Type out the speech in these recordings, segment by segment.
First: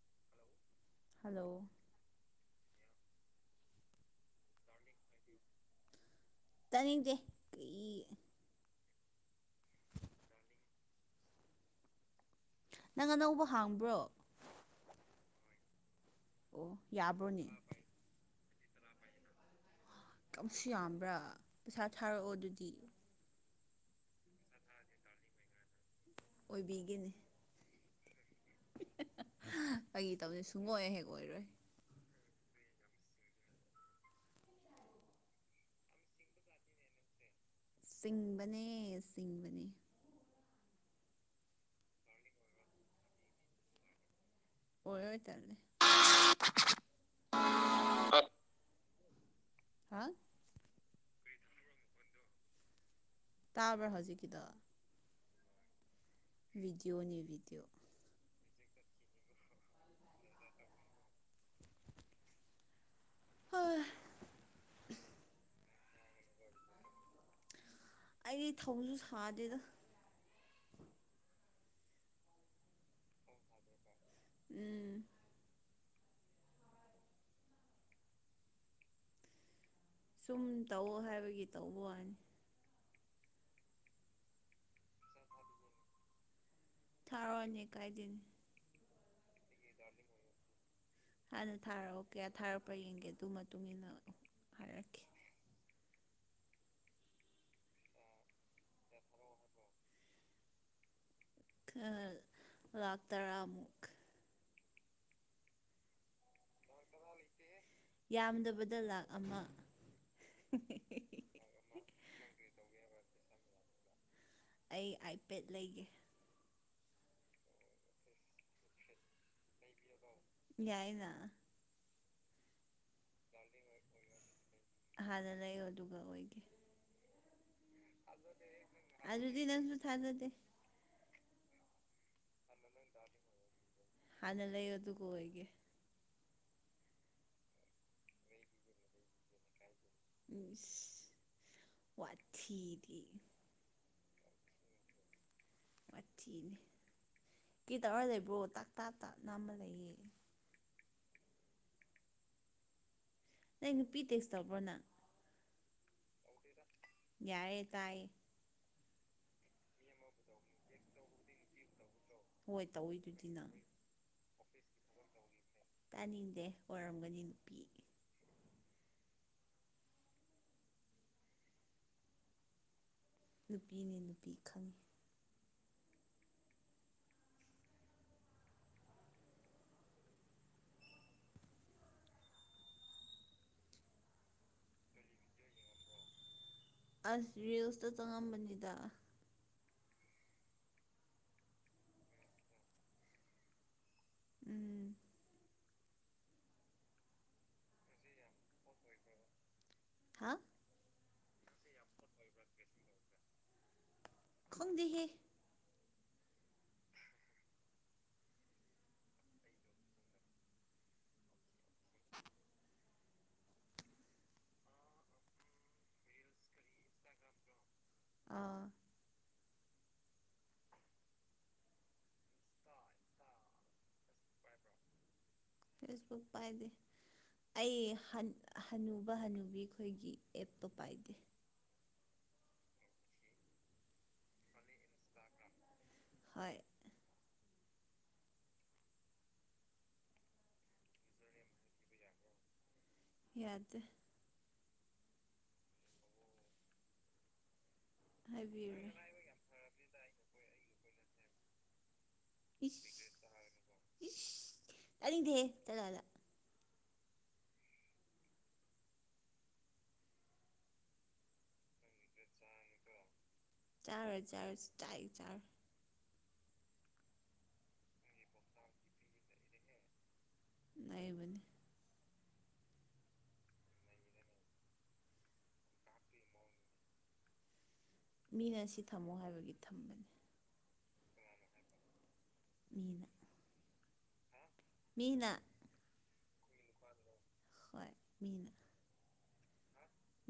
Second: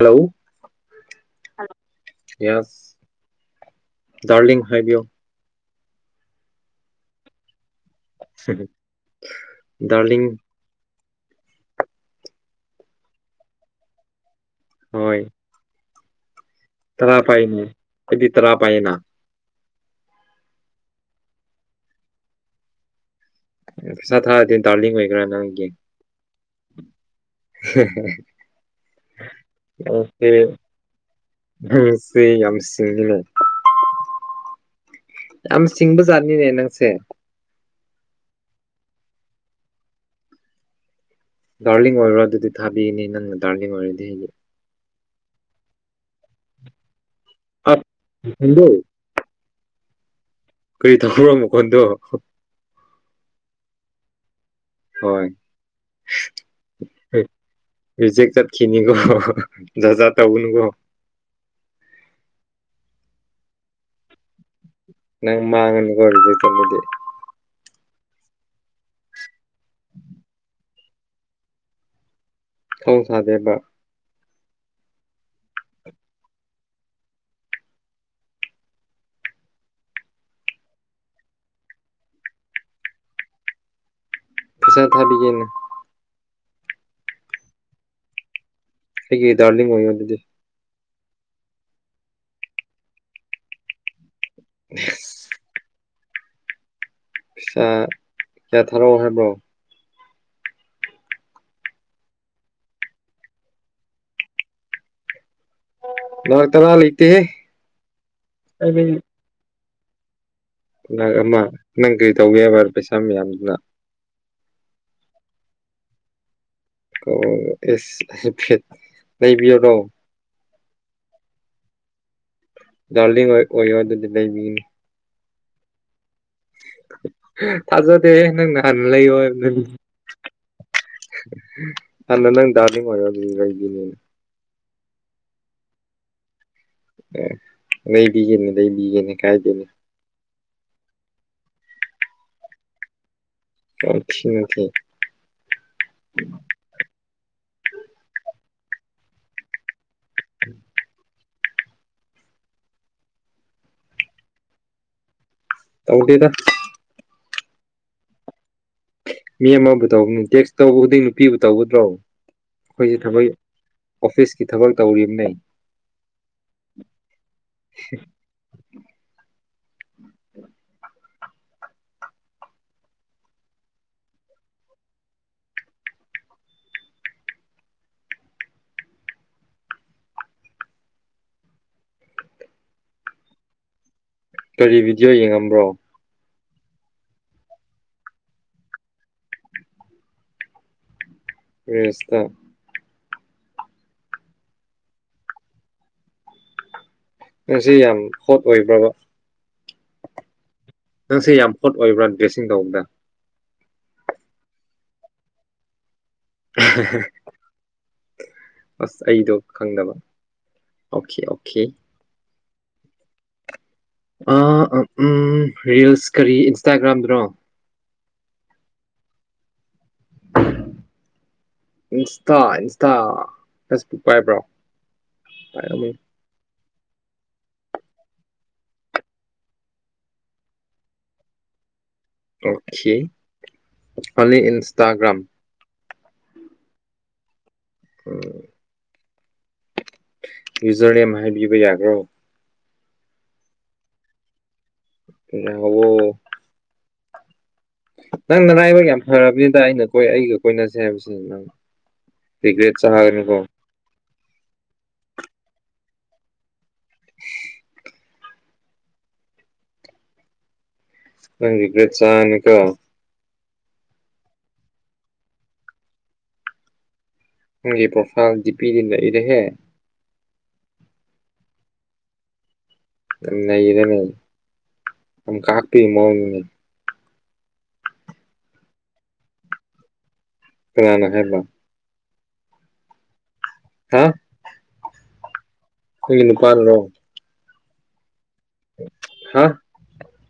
hello hello yes darling ꯍꯥꯏꯕꯤꯌꯣ ꯇꯥꯅꯤꯡꯗꯦ ꯀꯨꯏ ꯗꯥꯔꯂꯤꯡ ꯅꯪ ꯑꯅꯧꯕ ꯍꯥꯡꯕ꯭ꯔꯣ ꯍꯣꯏ ꯑꯣ ꯇꯔꯥ ꯌꯥꯕ꯭ꯔꯣꯅꯦ ꯄꯥꯏꯅꯦ ꯈꯣꯏꯗꯤ ꯇꯔꯥ ꯄꯥꯏꯌꯦꯅ ꯀꯝꯁꯨ ꯌꯥꯝꯕ꯭ꯔꯥ ꯄꯩꯁꯥ ꯊꯥꯔꯛꯑꯣ ꯑꯗꯨꯗꯤ ꯄꯩꯁꯥ ꯊꯥꯔꯛꯑꯥꯗꯤ ꯗꯥꯔꯂꯤꯡ ꯑꯣꯏꯒꯦꯔ ꯅꯪꯒꯤ ꯑꯣꯏꯕꯤꯒꯦꯅꯦ ꯐꯥꯒꯤ ꯑꯣꯛꯀꯦ ꯇꯧꯅꯦ ꯌꯦꯁ ꯁꯨꯡꯑꯣꯏ ꯍꯦꯛ ꯑꯣꯏꯔꯣꯏ [unintelligible] ꯁꯤ ꯌꯥꯝ ꯁꯤꯡꯉꯤꯅ ꯌꯥꯝ ꯁꯤꯡꯕꯖꯥꯠꯅꯤꯅꯦ ꯅꯪꯁꯦ ꯁꯤꯡꯕꯅꯦ ꯁꯤꯡꯕꯅꯦ ꯗꯥꯔꯂꯤꯡ ꯑꯣꯏꯔꯣ ꯑꯗꯨꯗꯤ ꯊꯥꯕꯤꯅꯤ ꯅꯪꯅ ꯗꯥꯔꯂꯤꯡ ꯑꯣꯏꯔꯗꯤ ꯑꯩꯗꯤ ꯑꯣꯏꯔꯣꯏ ꯇꯜꯂꯦ [unintelligible] ꯍꯥ ꯀꯔꯤ ꯇꯧꯕꯔꯣ ꯃꯈꯣꯟꯗꯣ ꯇꯥꯕ꯭ꯔ ꯍꯧꯖꯤꯛꯀꯤꯗꯣ ꯍꯣꯏ ꯕꯤꯗꯤꯑꯣ ꯅꯦ ꯕꯤꯗꯤꯑꯣ ꯔꯤꯖꯦꯛ ꯆꯠꯈꯤꯅꯤꯀꯣ ꯖꯥꯠ ꯖꯥꯠ ꯇꯧꯒꯅꯨꯀꯣ [unintelligible] ꯅꯪ ꯃꯥꯡꯉꯅꯤꯀꯣ ꯔꯤꯖꯦꯛ ꯆꯠꯂꯗꯤ ꯑꯩ ꯊꯧꯁꯨ ꯁꯥꯗꯦꯗ ꯊꯧ ꯁꯥꯗꯦ ꯍꯥꯏꯕ ꯎꯝ ꯁꯨꯝ ꯇꯧꯑꯣ ꯍꯥꯏꯕꯒꯤ ꯇꯧꯕꯩ ꯋꯥꯅꯤ ꯄꯩꯁꯥ ꯊꯥꯕꯤꯒꯦꯅꯦ ꯊꯥꯔꯛꯑꯣꯅꯦ ꯀꯥꯏꯗꯦꯅꯦ ꯑꯩꯒꯤ ꯗꯥꯔꯂꯤꯡ ꯑꯣꯏꯌꯣ ꯑꯗꯨꯗꯤ ꯍꯥꯟꯅ ꯊꯥꯔꯛꯑꯣ ꯀꯌꯥ ꯊꯥꯔꯛꯄ꯭ꯔ ꯌꯦꯡꯒꯦ ꯑꯗꯨ ꯃꯇꯨꯡ ꯏꯟꯅ ꯍꯥꯏꯔꯛꯀꯦ ꯄꯩꯁꯥ ꯀꯌꯥ ꯊꯥꯔꯛꯑꯣ ꯍꯥꯏꯕ꯭ꯔꯣ [unintelligible] ꯂꯥꯛ ꯇꯔꯥꯃꯨꯛ ꯂꯥꯛ ꯇꯔꯥ ꯂꯩ ꯌꯥꯝꯗꯕꯗ ꯂꯥꯥꯛ ꯑꯃ ꯂꯥꯛ ꯑꯃ ꯅꯪ ꯀꯔꯤ ꯇꯧꯒꯦ ꯍꯥꯏꯕꯔ ꯄꯩꯁꯥ ꯃꯌꯥꯝꯗꯨꯅ ꯑꯩ ꯑꯥꯏꯄꯦꯗ ꯂꯩꯒꯦ ꯑꯣ ꯏꯁ ꯑꯥꯏꯄꯦꯗ ꯂꯩꯕꯤꯌꯨꯔꯣ ꯌꯥꯏꯌꯦꯅ ꯗꯔꯂꯤꯡ ꯑꯣꯏ ꯑꯣꯏꯌꯣ ꯑꯗꯨꯗꯤ ꯂꯩꯕꯤꯒꯅꯤ ꯍꯥꯟꯅ ꯂꯩꯌꯣ ꯑꯗꯨꯒ ꯑꯣꯏꯒꯦ ꯊꯥꯖꯗꯦꯍꯦ ꯅꯪꯅ ꯍꯥꯟꯅ ꯂꯩꯌꯣ ꯑꯗꯨꯗꯤ ꯍꯥꯏꯕꯗꯨꯗꯤ ꯅꯪꯁꯨ ꯊꯥꯖꯗꯦ ꯍꯥꯟꯅ ꯅꯪ ꯗꯔꯂꯤꯡ ꯑꯣꯏꯌꯣ ꯑꯗꯨꯗꯤ ꯂꯩꯕꯤꯅꯤꯅ ꯍꯟꯅ ꯂꯩꯌꯣ ꯑꯗꯨꯒ ꯑꯣꯏꯒꯦ [unintelligible] ꯂꯩꯕꯤꯒꯦꯅꯦ ꯂꯩꯕꯤꯒꯦꯅꯦ ꯀꯥꯏꯗꯦꯅꯦ ꯎꯝꯏꯁ ꯋꯥꯊꯤꯗꯤ ꯋꯥꯊꯤ ꯅꯠꯇꯦ ꯋꯥꯊꯤꯅꯦ ꯀꯤ ꯇꯧꯔ ꯂꯩꯕ꯭ꯔꯣ ꯇꯥꯛ ꯇꯥꯛ ꯇꯥꯛ ꯅꯥꯝꯃ ꯂꯩꯌꯦ [inaudible] ꯅꯩ ꯅꯨꯄꯤ ꯇꯦꯛꯁ ꯇꯧꯕ꯭ꯔꯣ ꯅꯪ ꯇꯧꯗꯦꯗ ꯌꯥꯔꯦ ꯇꯥꯏ ꯃꯤ ꯑꯃꯕꯨ ꯇꯧꯕꯅꯤ ꯇꯦꯛꯁ ꯇꯧꯕ ꯈꯨꯗꯤꯡ ꯅꯨꯄꯤꯕꯨ ꯇꯧꯒꯗ꯭ꯔꯣ ꯍꯣꯏ ꯇꯧꯋꯤꯗꯨꯗꯤ ꯑꯩꯈꯣꯏꯁꯦ ꯅꯪ [unintelligible] ꯑꯣꯐꯤꯁꯀꯤ ꯊꯕꯛ ꯇꯧꯔꯤꯝꯅꯦ ꯇꯥꯅꯤꯡꯗꯦ ꯑꯣꯔꯝꯒꯅꯤ ꯅꯨꯄꯤ ꯅꯨꯄꯤꯅꯦ ꯅꯨꯄꯤ ꯈꯪꯉꯤ ꯀꯔꯤ ꯚꯤꯗꯤꯑꯣ ꯌꯦꯡꯉꯝꯕ꯭ꯔꯣ ꯑꯁ ꯔꯤꯜꯁꯇ ꯆꯪꯉꯝꯕꯅꯤꯗ ꯔꯤꯜꯁꯇ ꯎꯝ ꯉꯁꯤ ꯌꯥꯝ ꯍꯣꯠ ꯑꯣꯏꯕ꯭ꯔꯕ ꯍꯥ ꯅꯪꯁꯦ ꯌꯥꯝ ꯍꯣꯠ ꯑꯣꯏꯕ꯭ꯔꯥ ꯗ꯭ꯔꯦꯁꯤꯡ ꯇꯧꯕꯗ ꯈꯪꯗꯦꯍꯦ [unintelligible] ꯑꯁ ꯑꯩꯗꯣ ꯈꯪꯗꯕ ꯑꯣꯈꯦ ꯑꯣꯈꯦ [unintelligible] ꯑ ꯑ ꯎꯝ ꯔꯤꯜꯁ ꯀꯔꯤ ꯏꯟꯁꯇꯥꯒ꯭ꯔꯥꯝꯗꯔꯣ ꯑꯥ ꯏꯟꯁꯇꯥ ꯏꯟꯁꯇꯥ ꯐꯦꯁꯕꯨꯛ ꯄꯥꯏꯕ꯭ꯔꯣ ꯐꯦꯁꯕꯨꯛ ꯄꯥꯏꯗꯦ ꯑꯩ ꯍꯟ ꯍꯅꯨꯕ ꯍꯅꯨꯕꯤ ꯈꯣꯏꯒꯤ ꯑꯦꯞꯇꯣ ꯄꯥꯏꯗꯦ ꯑꯣꯈꯦ ꯑꯣꯟꯂꯤ ꯏꯟꯁꯇꯥꯒ꯭ꯔꯝ ꯍꯣꯏ ꯎꯝ ꯌꯨꯖꯔꯅꯦꯝ ꯍꯥꯏꯕꯤꯕ ꯌꯥꯒ꯭ꯔꯣ ꯌꯥꯗꯦ ꯇꯨꯝꯅꯤꯡꯉꯕꯣ ꯅꯪ ꯅꯂꯥꯏꯕꯛ ꯍꯥꯏꯕꯤꯔꯦ ꯌꯥꯝ ꯐꯔꯕꯅꯤꯗ ꯑꯩꯅ ꯀꯣꯏ ꯑꯩꯒ ꯀꯣꯏꯅꯁꯦ ꯍꯥꯏꯕꯁꯦ ꯅꯪ ꯔꯤꯒ꯭ꯔꯦꯠ ꯢꯁ ꯆꯥꯒꯅꯨꯀꯣ ꯢꯁ ꯇꯥꯅꯤꯡꯗꯦꯍꯦ ꯆꯠꯂꯣ ꯑꯗꯥ [inaudible] ꯅꯪ ꯔꯤꯒ꯭ꯔꯠ ꯆꯥꯅꯤ ꯒꯣ ꯆꯥꯔꯣꯢ ꯆꯥꯔꯣꯢ ꯁꯨꯡꯆꯥ ꯍꯦꯛ ꯆꯥꯔꯣꯢ ꯅꯪꯒꯤ ꯄ꯭ꯔꯣꯐꯥꯏꯜ ꯗꯤ ꯄꯤꯗꯤ ꯅꯩꯔꯦꯍꯦ ꯂꯩꯕꯅꯦ ꯅꯩꯔꯦꯅꯦ ꯌꯥꯝ ꯀꯥꯞꯄꯤ ꯃꯑꯣꯡꯅꯤꯅꯦ ꯃꯤꯅ ꯁꯤ ꯊꯝꯃꯣ ꯍꯥꯏꯕꯒꯤ ꯊꯝꯕꯅꯦ ꯀꯅꯅꯥ ꯍꯥꯏꯕ ꯃꯤꯅ ꯍꯥ ꯃꯤꯅ ꯑꯩꯈꯣꯏꯒꯤ ꯅꯨꯄꯥꯅꯔꯣ ꯍꯣꯏ ꯃꯤꯅ ꯍꯥ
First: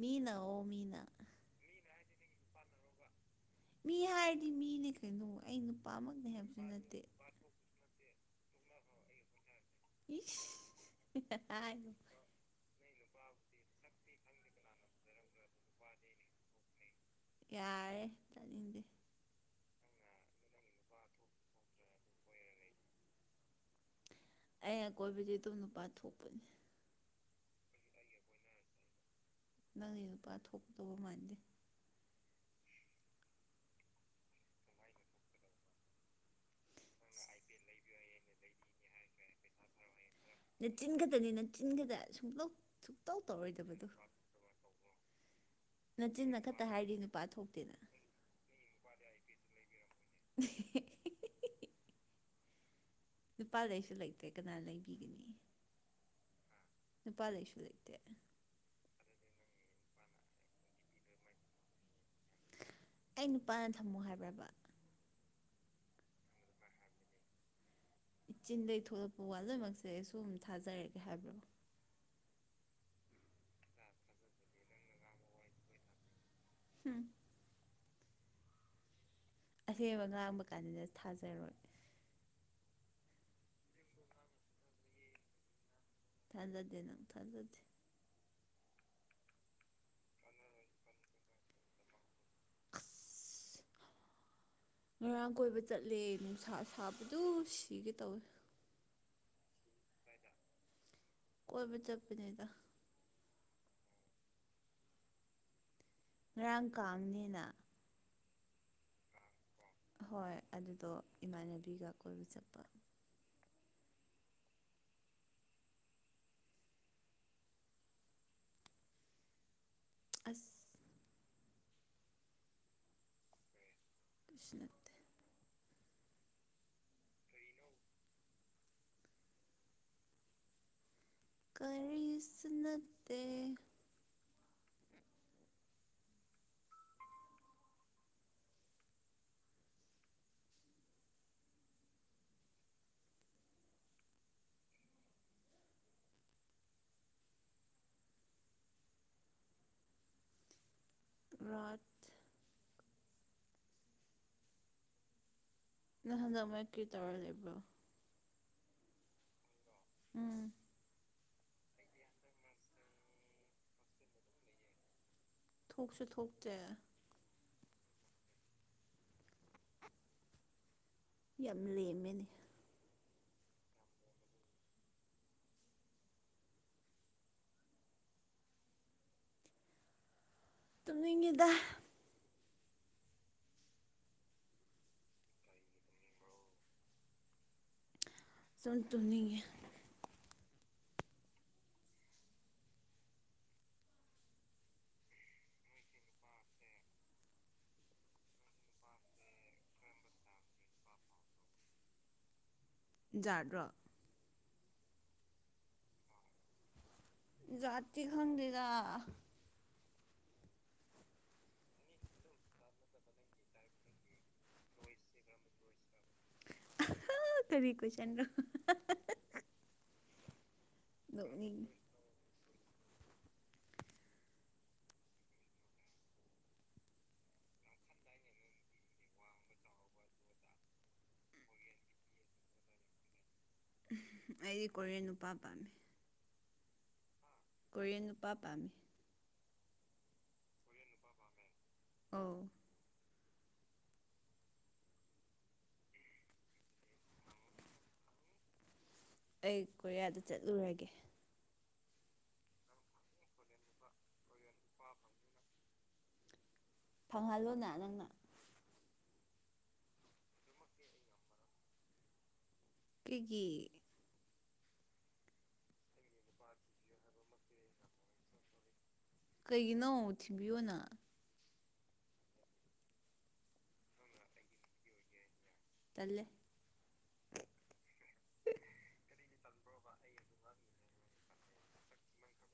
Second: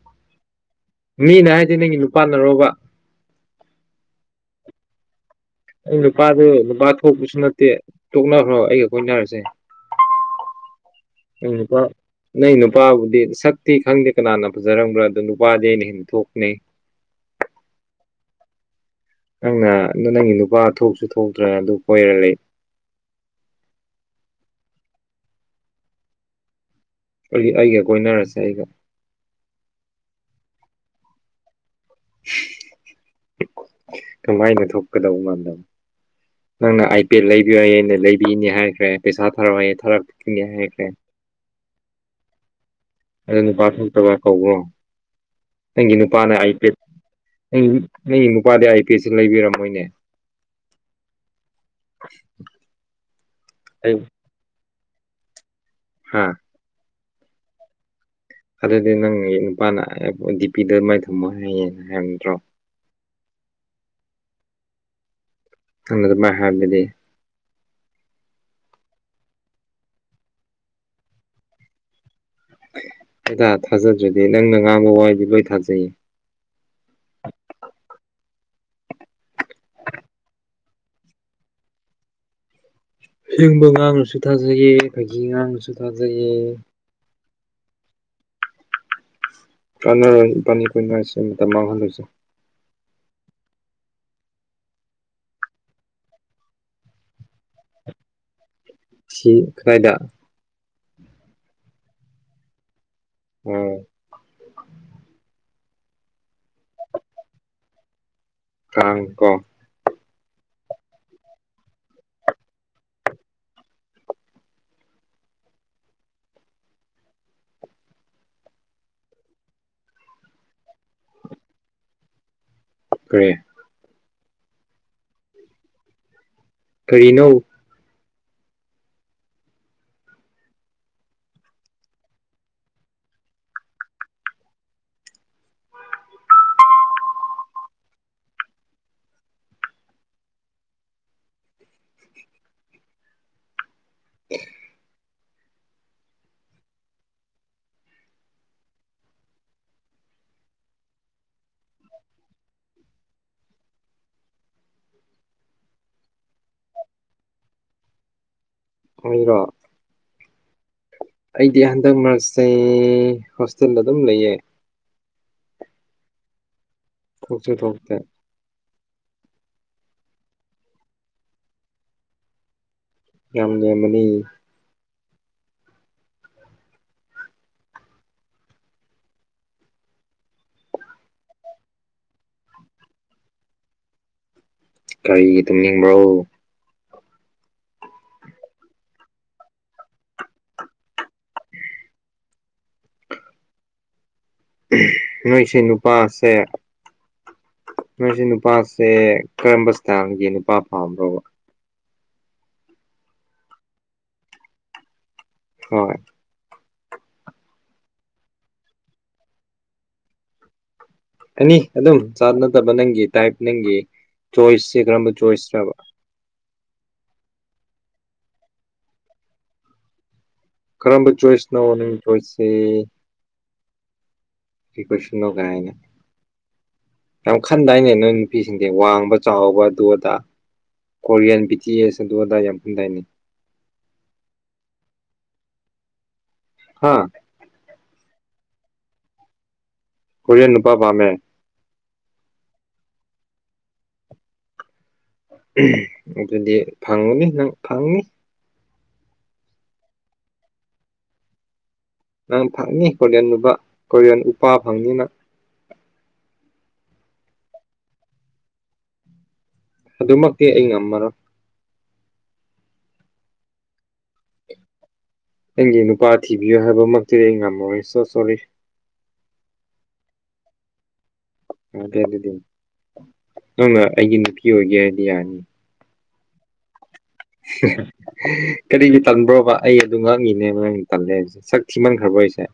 ꯃꯤꯅꯥ ꯑꯣ ꯃꯤꯅꯥ ꯃꯤꯅ ꯍꯥꯏꯗꯤ ꯅꯪꯒꯤ ꯅꯨꯄꯥꯅꯔꯣꯕ ꯃꯤ ꯍꯥꯏꯔꯗꯤ ꯃꯤꯅꯦ ꯀꯩꯅꯣ ꯑꯩ ꯅꯨꯄꯥꯃꯛꯅꯦ ꯍꯥꯏꯕꯁꯨ ꯅꯠꯇꯦ ꯇꯦ ꯇꯣꯛꯅꯈ꯭ꯔꯣ ꯑꯩꯒ ꯀꯣꯏꯅꯔꯁꯦ ꯅꯪ ꯅꯨꯄꯥ [unintelligible] ꯅꯪ ꯅꯨꯄꯥꯕꯨꯗꯤ ꯁꯛꯇꯤ ꯈꯪꯗꯦ ꯀꯅꯥꯅ ꯐꯖꯔꯝꯕ꯭ꯔꯥ ꯑꯗꯨ ꯅꯨꯄꯥꯗꯤ ꯑꯩꯅ ꯍꯦꯟ ꯊꯣꯛꯕꯅꯦ ꯌꯥꯔꯦ ꯇꯥꯅꯤꯡꯗꯦ ꯅꯪꯅ ꯅꯪꯒꯤ ꯅꯨꯄꯥ ꯊꯣꯛꯁꯨ ꯊꯣꯛꯇ꯭ꯔꯅ ꯑꯗꯨ ꯀꯣꯏꯔ ꯂꯩ ꯑꯩꯅ ꯀꯣꯏꯕꯗꯤ ꯅꯨꯄꯥ ꯊꯣꯛꯄꯅꯦ ꯑꯩꯒ ꯀꯣꯏꯅꯔꯁꯦ ꯑꯩꯒ ꯅꯪꯒꯤ ꯅꯨꯄꯥ ꯊꯣꯛꯀꯗꯧꯕ ꯃꯥꯟꯗꯦ ꯀꯃꯥꯏꯅ ꯊꯣꯛꯀꯗꯧꯕ ꯃꯥꯟꯂꯦ ꯅꯪꯅ ꯑꯥꯏ ꯄꯦ ꯂꯩꯕꯤ ꯌꯥꯏꯌꯦꯩꯅ ꯂꯩꯕꯤꯅꯤ ꯍꯥꯏꯈ꯭ꯔꯦ ꯄꯩꯁꯥ ꯊꯥꯔꯛꯑꯣꯏ ꯊꯥꯔꯛꯄꯅꯤ ꯍꯥꯏꯈ꯭ꯔꯦ ꯅꯪꯗꯤ ꯅꯆꯤꯟ ꯈꯥꯛꯇ ꯁꯨꯡꯇꯧ ꯁꯨꯡꯇꯧ ꯑꯗꯧ ꯅꯨꯄꯥ ꯇꯧꯔꯣꯏꯗꯕꯗꯣ ꯊꯣꯛꯇꯕ ꯀꯧꯕ꯭ꯔꯣ ꯅꯪꯒꯤ ꯅꯨꯄꯥꯅ ꯅꯆꯤꯟꯅ ꯑꯥꯏ ꯈꯛꯇ ꯄꯦꯠ ꯍꯥꯏꯔꯗꯤ ꯅꯨꯄꯥ ꯅ ꯊꯣꯛꯇꯦꯅ ꯅꯪꯒꯤ ꯅꯨꯄꯥꯗꯤ ꯑꯥꯏ ꯄꯦꯠꯁꯨ ꯂꯩꯕꯤꯔꯝꯃꯣꯏꯅꯦ [unintelligible] [inaudible] ꯅꯨꯄꯥ ꯂꯩꯁꯨ ꯑꯩ ꯂꯩꯇꯦ ꯀꯅꯥꯅ ꯂꯩꯕꯤꯒꯅꯤ ꯍꯥ ꯅꯨꯄꯥ ꯂꯩꯁꯨ ꯂꯩꯇꯦ ꯑꯗꯨꯗꯤ ꯅꯪꯒꯤ ꯅꯨꯄꯥꯅ ꯗꯤ ꯄꯤꯗꯣ ꯑꯗꯨꯃꯥꯏꯅ ꯊꯝꯃꯣ ꯍꯥꯏꯌꯦꯅ ꯍꯥꯏꯕ ꯅꯠꯇ꯭ꯔꯣ ꯑꯩ ꯅꯨꯄꯥꯅ ꯊꯝꯃꯣ ꯍꯥꯏꯕ꯭ꯔꯕ ꯅꯪꯅ ꯑꯗꯨꯃꯥꯢ ꯍꯥꯏꯗꯨꯗꯤ ꯆꯤꯟꯗꯩ ꯊꯣꯛꯂꯛꯄ ꯋꯥ ꯂꯣꯢꯃꯛꯁꯦ ꯁꯨꯝ ꯊꯥꯖꯔꯒꯦ ꯍꯥꯏꯕ꯭ꯔꯣ ꯀꯅ ꯊꯥꯖꯗ꯭ꯔꯗꯤ ꯅꯪꯅ ꯉꯥꯡꯕ ꯋꯥꯗꯤ ꯂꯣꯏ ꯊꯥꯖꯩꯌꯦ ꯍꯨꯝ ꯑꯁꯦꯡꯕ ꯉꯥꯡꯕ ꯀꯥꯟꯗꯅ ꯊꯥꯖꯔꯣꯏ ꯑꯁꯦꯡꯕ ꯉꯥꯡꯂꯁꯨ ꯊꯥꯖꯒꯩꯌꯦ ꯐꯩꯒꯤ ꯉꯥꯡꯉꯁꯨ ꯊꯥꯖꯗꯦ ꯅꯪ ꯊꯥꯖꯗꯦ ꯀꯥꯟꯅꯔꯣꯢ ꯏꯕꯅꯤ ꯀꯣꯢꯅꯔꯁꯦ ꯃꯇꯝ ꯃꯥꯡꯍꯟꯂꯣꯏꯁꯦ ꯑꯁ ꯉꯔꯥꯡ ꯀꯣꯏꯕ ꯆꯠꯂꯦ ꯅꯨꯡꯁꯥ ꯁꯥꯕꯗꯨ ꯁꯤꯒꯦ ꯇꯧꯋꯦ ꯁꯤ ꯀꯔꯥꯏꯗ ꯀꯣꯏꯕ ꯆꯠꯄꯅꯤꯗ ꯎꯝ ꯉꯔꯥꯡ ꯀꯥꯡꯅꯤꯅ ꯀꯥꯡꯀꯣ ꯍꯣꯏ ꯑꯗꯨꯗꯣ ꯏꯃꯥꯟꯅꯕꯤꯒ ꯀꯣꯏꯕ ꯆꯠꯄ ꯑꯁ ꯀꯔꯤ ꯀꯩꯁꯨ ꯅꯠꯇꯦ ꯀꯔꯤꯅꯣ ꯀꯔꯤꯁꯨ ꯅꯠꯇꯦ [inaudible] ꯔꯠ ꯅꯪ ꯍꯡꯗꯛ ꯃꯔꯛ ꯀ꯭ꯔꯤꯇꯧꯔ ꯂꯩꯕ꯭ꯔꯣ ꯑꯩꯔꯣ ꯎꯝ ꯑꯩꯗꯤ ꯍꯟꯗꯛ ꯃꯔꯛꯁꯦ ꯍꯣꯁꯇꯦꯜꯗ ꯑꯗꯨꯝ ꯂꯩꯌꯦ ꯊꯣꯛꯁꯨ ꯊꯣꯛꯇ꯭ꯔꯦ ꯊꯣꯛꯁꯨ ꯊꯣꯛꯇꯦ ꯌꯥꯝ ꯂꯦꯝꯃꯦꯅꯦ ꯌꯥꯝ ꯂꯦꯝꯕꯅꯦ ꯇꯨꯡꯅꯤꯡꯉꯤꯗ ꯀꯔꯤꯒꯤ ꯇꯨꯝꯅꯤꯡꯕ꯭ꯔꯣ ꯁꯨꯝ ꯇꯨꯝꯅꯤꯡꯉꯦ ꯅꯣꯏꯁꯦ ꯅꯨꯄꯥꯁꯦ ꯅꯣꯢꯁꯦ ꯅꯨꯄꯥꯁꯦ ꯀꯔꯝꯕ ꯏꯁꯇꯥꯏꯜꯒꯤ ꯅꯨꯄꯥ ꯄꯥꯝꯕ꯭ꯔꯣ ꯖꯥꯠꯔꯣ ꯍꯣꯏ ꯖꯥꯠꯇꯤ ꯈꯪꯗꯦꯗ ꯑꯅꯤ ꯑꯗꯨꯝ ꯖꯥꯠ ꯅꯠꯇꯕ ꯅꯪꯒꯤ ꯇꯥꯏꯞ ꯅꯪꯒꯤ ꯆꯣꯏꯁꯁꯦ ꯀꯔꯝꯕ ꯆꯣꯏꯁꯔꯕ ꯑꯍꯥ ꯀꯔꯤ ꯀꯣꯢꯁꯟꯅꯣ ꯀꯔꯝꯕ ꯆꯣꯏꯁꯅꯣ ꯅꯣꯛꯅꯤꯡꯉꯤ ꯅꯪ ꯆꯣꯏꯁꯁꯦ ꯀꯔꯤ ꯀꯣꯢꯁꯟꯅꯣ ꯒꯥꯏꯅ ꯌꯥꯝ ꯈꯟꯗꯥꯏꯅꯦ ꯅꯣꯏ ꯅꯨꯄꯤꯁꯤꯡꯁꯦ ꯋꯥꯡꯕ ꯆꯥꯎꯕ ꯑꯗꯨ ꯑꯗꯥ ꯀꯣꯔꯤꯌꯥꯟ ꯕꯤ ꯇꯤ ꯑꯦꯁ ꯑꯗꯨ ꯑꯗꯥ ꯌꯥꯝ ꯈꯟꯗꯥꯏꯅꯤ ꯑꯩꯗꯤ ꯀꯣꯔꯤꯌꯟ ꯅꯨꯄꯥ ꯄꯥꯝꯃꯤ ꯍꯥ ꯀꯣꯔꯤꯌꯟ ꯅꯨꯄꯥ ꯄꯥꯝꯃꯤ ꯀꯣꯔꯤꯌꯥꯟ ꯅꯨꯄꯥ ꯄꯥꯝꯃꯦ ꯑꯧ ꯑꯗꯨꯗꯤ ꯐꯪꯉꯅꯤ ꯅꯪ ꯐꯪꯅꯤ ꯑꯩ ꯀꯣꯔꯤꯌꯥꯗ ꯆꯠꯂꯨꯔꯒꯦ ꯅꯪ ꯐꯪꯅꯤ ꯀꯣꯔꯤꯌꯟ ꯅꯨꯕ ꯀꯣꯔꯤꯌꯟ ꯅꯨꯄꯥ ꯐꯪꯅꯤ ꯅꯪ ꯐꯪꯍꯜꯂꯨꯅ ꯅꯪꯅ ꯑꯗꯨꯃꯛꯇꯤ ꯑꯩ ꯉꯝꯃꯔꯣꯏ ꯀ꯭ꯔꯤꯒꯤ ꯑꯩꯒꯤ ꯅꯨꯄꯥ ꯊꯤꯕꯤꯌꯨ ꯍꯥꯏꯕꯃꯛꯇꯨꯗꯤ ꯑꯩ ꯉꯝꯃꯣꯏ ꯁꯣ ꯁꯣꯔꯤ ꯀꯩꯒꯤꯅꯣ ꯊꯤꯕꯤꯌꯣꯅ ꯌꯥꯗꯦ ꯑꯗꯨꯗꯤ ꯅꯪꯅ ꯑꯩꯒꯤ ꯅꯨꯄꯤ ꯑꯣꯏꯒꯦ ꯍꯥꯏꯗꯤ ꯌꯥꯅꯤ ꯇꯜꯂꯦ ꯀꯔꯤꯒꯤ ꯇꯟꯕ꯭ꯔꯣꯕ ꯑꯩ ꯑꯗꯨ ꯉꯥꯡꯉꯤꯅꯦ ꯅꯪꯅ ꯇꯜꯂꯦ ꯍꯥꯏꯕꯁꯦ ꯁꯛ ꯊꯤꯃꯟꯈꯔꯕꯣ ꯑꯩꯁꯦ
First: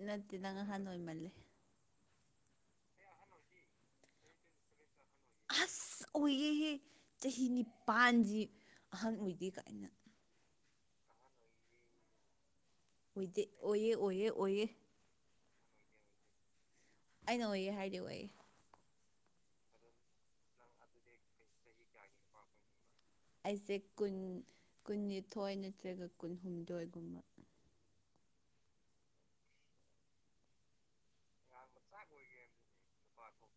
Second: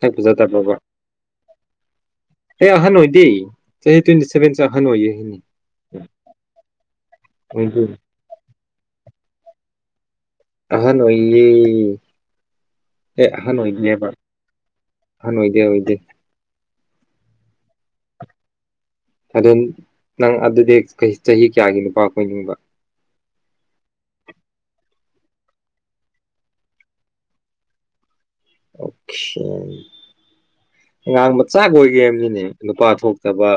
ꯁꯛ ꯅꯠꯇꯦ ꯅꯪ ꯐꯖꯗꯕ꯭ꯔꯣꯕ ꯑꯍꯥꯟ ꯑꯣꯏꯃꯜꯂꯦ ꯑꯩ ꯑꯍꯟ ꯑꯣꯏꯗꯦ ꯆꯥꯍꯤ ꯇ꯭ꯋꯦꯟꯇꯤ ꯁꯚꯦꯟꯁꯦ ꯑꯍꯟ ꯑꯣꯏꯌꯦ ꯍꯥꯏꯅꯤ ꯑꯁ ꯑꯣꯏꯌꯦꯍꯦ ꯆꯍꯤ ꯅꯤꯄꯥꯟꯖꯤ ꯑꯍꯟ ꯑꯣꯏꯗꯦ ꯀꯥꯏꯅ ꯑꯍꯟ ꯑꯣꯏꯌꯦ ꯑꯦ ꯑꯣꯏꯗꯦ ꯑꯍꯟ ꯑꯣꯏꯌꯦ ꯑꯣꯏꯗꯦꯕ ꯑꯣꯏꯌꯦ ꯑꯣꯏꯌꯦ ꯑꯍꯟ ꯑꯣꯏꯗꯦ ꯑꯣꯏꯗꯦ ꯑꯩꯅ ꯑꯣꯏꯌꯦ ꯍꯥꯏꯗꯤ ꯑꯣꯏꯌꯦ ꯑꯗꯨ ꯅꯪ ꯑꯗꯨꯗꯤ ꯆꯍꯤ ꯀꯌꯥꯒꯤ ꯅꯨꯄꯥ ꯀꯣꯏꯅꯤꯡꯕ ꯑꯩꯁꯦ ꯀꯨꯟ ꯀꯨꯟꯅꯤꯊꯣꯏ ꯅꯠꯇ꯭ꯔꯒ ꯀꯨꯟꯍꯨꯝꯗꯣꯏꯒꯨꯝꯕ ꯑꯣꯈꯦ ꯑꯉꯥꯡ ꯃꯆꯥ ꯀꯣꯏꯒꯦ ꯍꯥꯏꯝꯅꯤꯅꯦ ꯅꯨꯄꯥ ꯊꯣꯛꯇꯕ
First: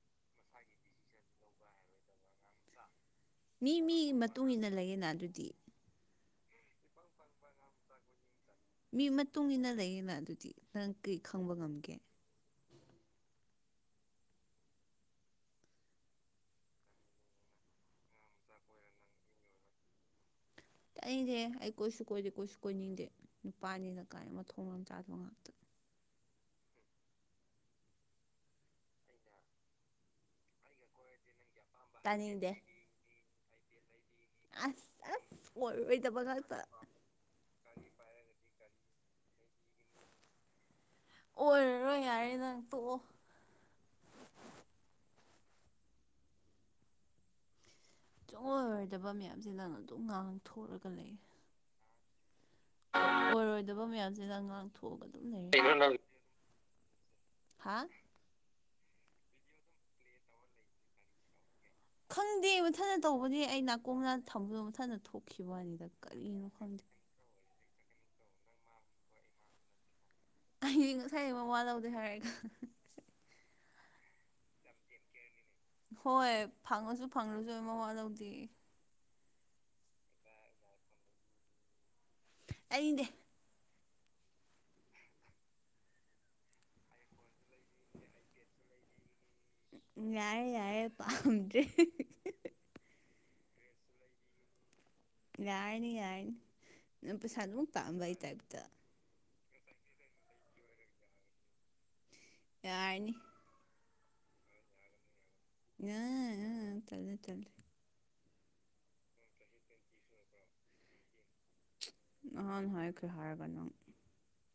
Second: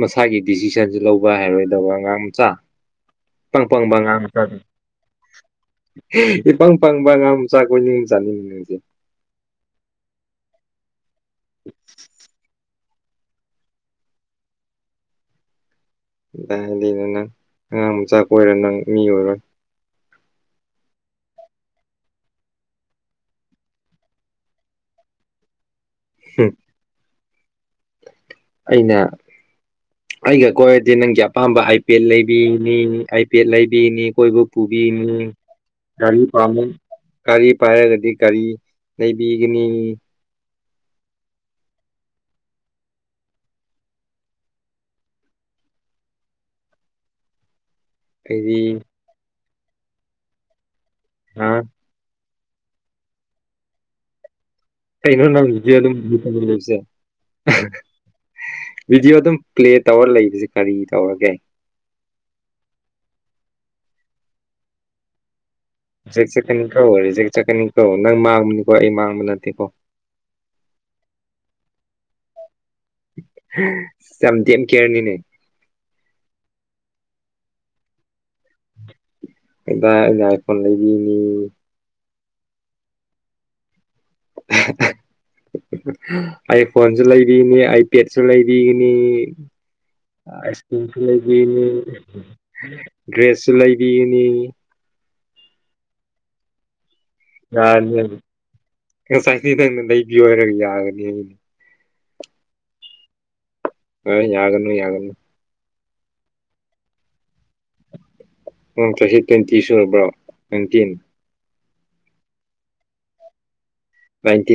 ꯃꯁꯥꯒꯤ ꯗꯤꯁꯤꯖꯟꯁ ꯂꯧꯕ ꯍꯩꯔꯣꯏꯗꯕ ꯑꯉꯥꯡ ꯃꯆꯥ ꯏꯄꯪ ꯃꯤ ꯄꯪꯕ ꯃꯤꯒꯤ ꯑꯉꯥꯡ ꯃꯆꯥ ꯃꯇꯨꯡ ꯏꯟꯅ ꯂꯩꯌꯦꯅ ꯑꯗꯨꯗꯤ ꯏꯄꯪ ꯄꯪꯕ ꯑꯉꯥꯡ ꯃꯆꯥ ꯀꯣꯏꯅꯤꯡꯉꯤ ꯆꯥꯅꯤꯅꯦ ꯅꯪꯁꯦ ꯃꯤ ꯃꯇꯨꯡ ꯏꯟꯅ ꯂꯩꯌꯦꯅ ꯑꯗꯨꯗꯤ ꯅꯪ ꯀꯔꯤ ꯈꯪꯕ ꯉꯝꯒꯦ ꯑꯗꯨꯗꯤꯗ ꯅꯪ ꯑꯉꯥꯡ ꯃꯆꯥ ꯀꯣꯏꯔ ꯅꯪ ꯃꯤ ꯑꯣꯏꯔꯣꯏ ꯇꯥꯅꯤꯡꯗꯦꯍꯦ ꯑꯩ ꯀꯣꯏꯁꯨ ꯀꯣꯏꯗꯦ ꯀꯣꯏꯁꯨ ꯀꯣꯏꯅꯤꯡꯗꯦ ꯅꯨꯄꯥꯅꯤꯅ ꯀꯥꯏ ꯃꯊꯣꯡ ꯃꯂꯝ ꯆꯥꯗꯕ ꯉꯥꯛꯇ ꯍꯝ ꯑꯩꯅ ꯑꯩꯒ ꯀꯣꯏꯔꯗꯤ ꯅꯪꯒꯤ ꯑꯄꯥꯝꯕ ꯍꯥꯏꯄꯦꯠ ꯇꯥꯅꯤꯡꯗꯦ ꯂꯩꯕꯤꯅꯤ ꯄꯦꯠ ꯂꯩꯕꯤꯅꯤ ꯀꯣꯏꯕ ꯑꯁ ꯄꯨꯕꯤꯅꯤ ꯑꯁ ꯑꯣꯏꯔꯣꯏꯗꯕ ꯒꯥꯔꯤ ꯉꯥꯛꯇ ꯄꯥꯝꯃꯤ ꯒꯥꯔꯤ ꯄꯥꯏꯔꯒꯗꯤ ꯒꯥꯔꯤ ꯂꯩꯕꯤꯒꯅꯤ ꯑꯣꯏꯔꯔꯣꯏ ꯌꯥꯔꯦ ꯅꯪ ꯇꯣꯛꯑꯣ ꯑꯩꯗꯤ ꯨꯁꯨꯡꯑꯣꯏ ꯑꯣꯏꯔꯣꯏꯗꯕ ꯃꯌꯥꯝꯁꯦ ꯅꯪꯅ ꯑꯗꯨꯝ ꯉꯥꯡꯊꯣꯛꯑꯒ ꯂꯩꯌꯦ ꯍꯥ ꯑꯣꯏꯔꯣꯏꯗꯕ ꯃꯌꯥꯝꯁꯤ ꯅꯪ ꯉꯥꯡꯊꯣꯛꯑꯒ ꯑꯗꯨꯝ ꯀꯩꯅꯣ ꯅꯪ ꯚꯤꯗꯤꯑꯣ ꯂꯩꯔ [unintelligible] ꯚꯤꯗꯤꯑꯣ ꯑꯗꯨꯝ ꯄ꯭ꯂꯦ ꯇꯧꯔ ꯂꯩꯕꯁꯦ ꯀꯔꯤ ꯇꯧꯔꯒꯦ ꯈꯪꯗꯦ ꯃꯊꯟꯅ ꯇꯧꯕꯗꯤ ꯑꯩ ꯅꯥꯀꯣꯡꯅ ꯊꯝꯗ ꯃꯊꯟꯗ ꯊꯣꯛꯈꯤꯕꯅꯤꯗ ꯆꯦꯛ ꯆꯠꯀꯅꯤꯀꯣ ꯔꯤꯖꯦꯛ ꯆꯠꯀꯅꯤ ꯀꯣ ꯅꯪ ꯃꯥꯡꯕꯅꯤꯀꯣ ꯑꯩ ꯃꯥꯡꯕ ꯅꯠꯇꯦꯀꯣ ꯑꯩꯗꯤ ꯉꯁꯥꯏꯅ ꯃꯋꯥ ꯂꯧꯗꯦ ꯍꯥꯏꯔꯒ ꯌꯥꯝ ꯗꯦꯝ ꯀꯦꯔꯅꯤꯅꯦ ꯍꯣꯏ ꯐꯪꯉꯁꯨ ꯐꯪꯗꯔꯁꯨ ꯃꯋꯥ ꯂꯧꯗꯦ ꯑꯗꯨ ꯑꯩꯗꯤ ꯑꯥꯏꯐꯣꯟ ꯂꯩꯕꯤꯅꯤ ꯑꯩꯅꯦ [unintelligible] ꯑꯥꯏ ꯐꯣꯟꯁꯨ ꯂꯩꯕꯤꯅꯤ ꯑꯥꯏꯄꯦꯠꯁꯨ ꯂꯩꯕꯤꯒꯅꯤ ꯌꯥꯔꯦ ꯑꯥꯏꯁ ꯌꯥꯔꯦ ꯀ꯭ꯔꯤꯝꯁꯨ ꯄꯥꯝꯗ꯭ꯔꯦ ꯂꯩꯕꯤꯅꯤ ꯗ꯭ꯔꯦꯁꯁꯨ ꯂꯩꯕꯤꯅꯤ ꯥꯌꯥꯔꯅꯤ ꯌꯥꯔꯅꯤ ꯅꯪ ꯄꯩꯁꯥ ꯑꯗꯨꯝ ꯇꯥꯟꯕꯩ ꯇꯥꯏꯞꯇ ꯑꯦꯛꯁꯔꯁꯥꯏꯖꯅꯤ ꯅꯪꯅ ꯂꯩꯕꯤꯌꯣ ꯍꯥꯏꯔꯒ ꯌꯥꯒꯅꯤꯅ ꯌꯥꯔꯅꯤ ꯑꯥ ꯌꯥꯒꯅꯨ ꯌꯥꯒꯅꯨ ꯑ ꯇꯥꯜꯂꯦ ꯇꯥꯜꯂꯦ ꯅꯪ ꯆꯍꯤ ꯇ꯭ꯋꯦꯟꯇꯤ ꯁꯨꯔꯕ꯭ꯔꯣ ꯅꯥꯏꯟꯇꯤꯟ ꯅꯍꯥꯟ ꯍꯥꯏꯈ꯭ꯔꯦ ꯍꯥꯏꯔꯒ ꯅꯪ ꯅꯥꯏꯟꯇꯤꯟ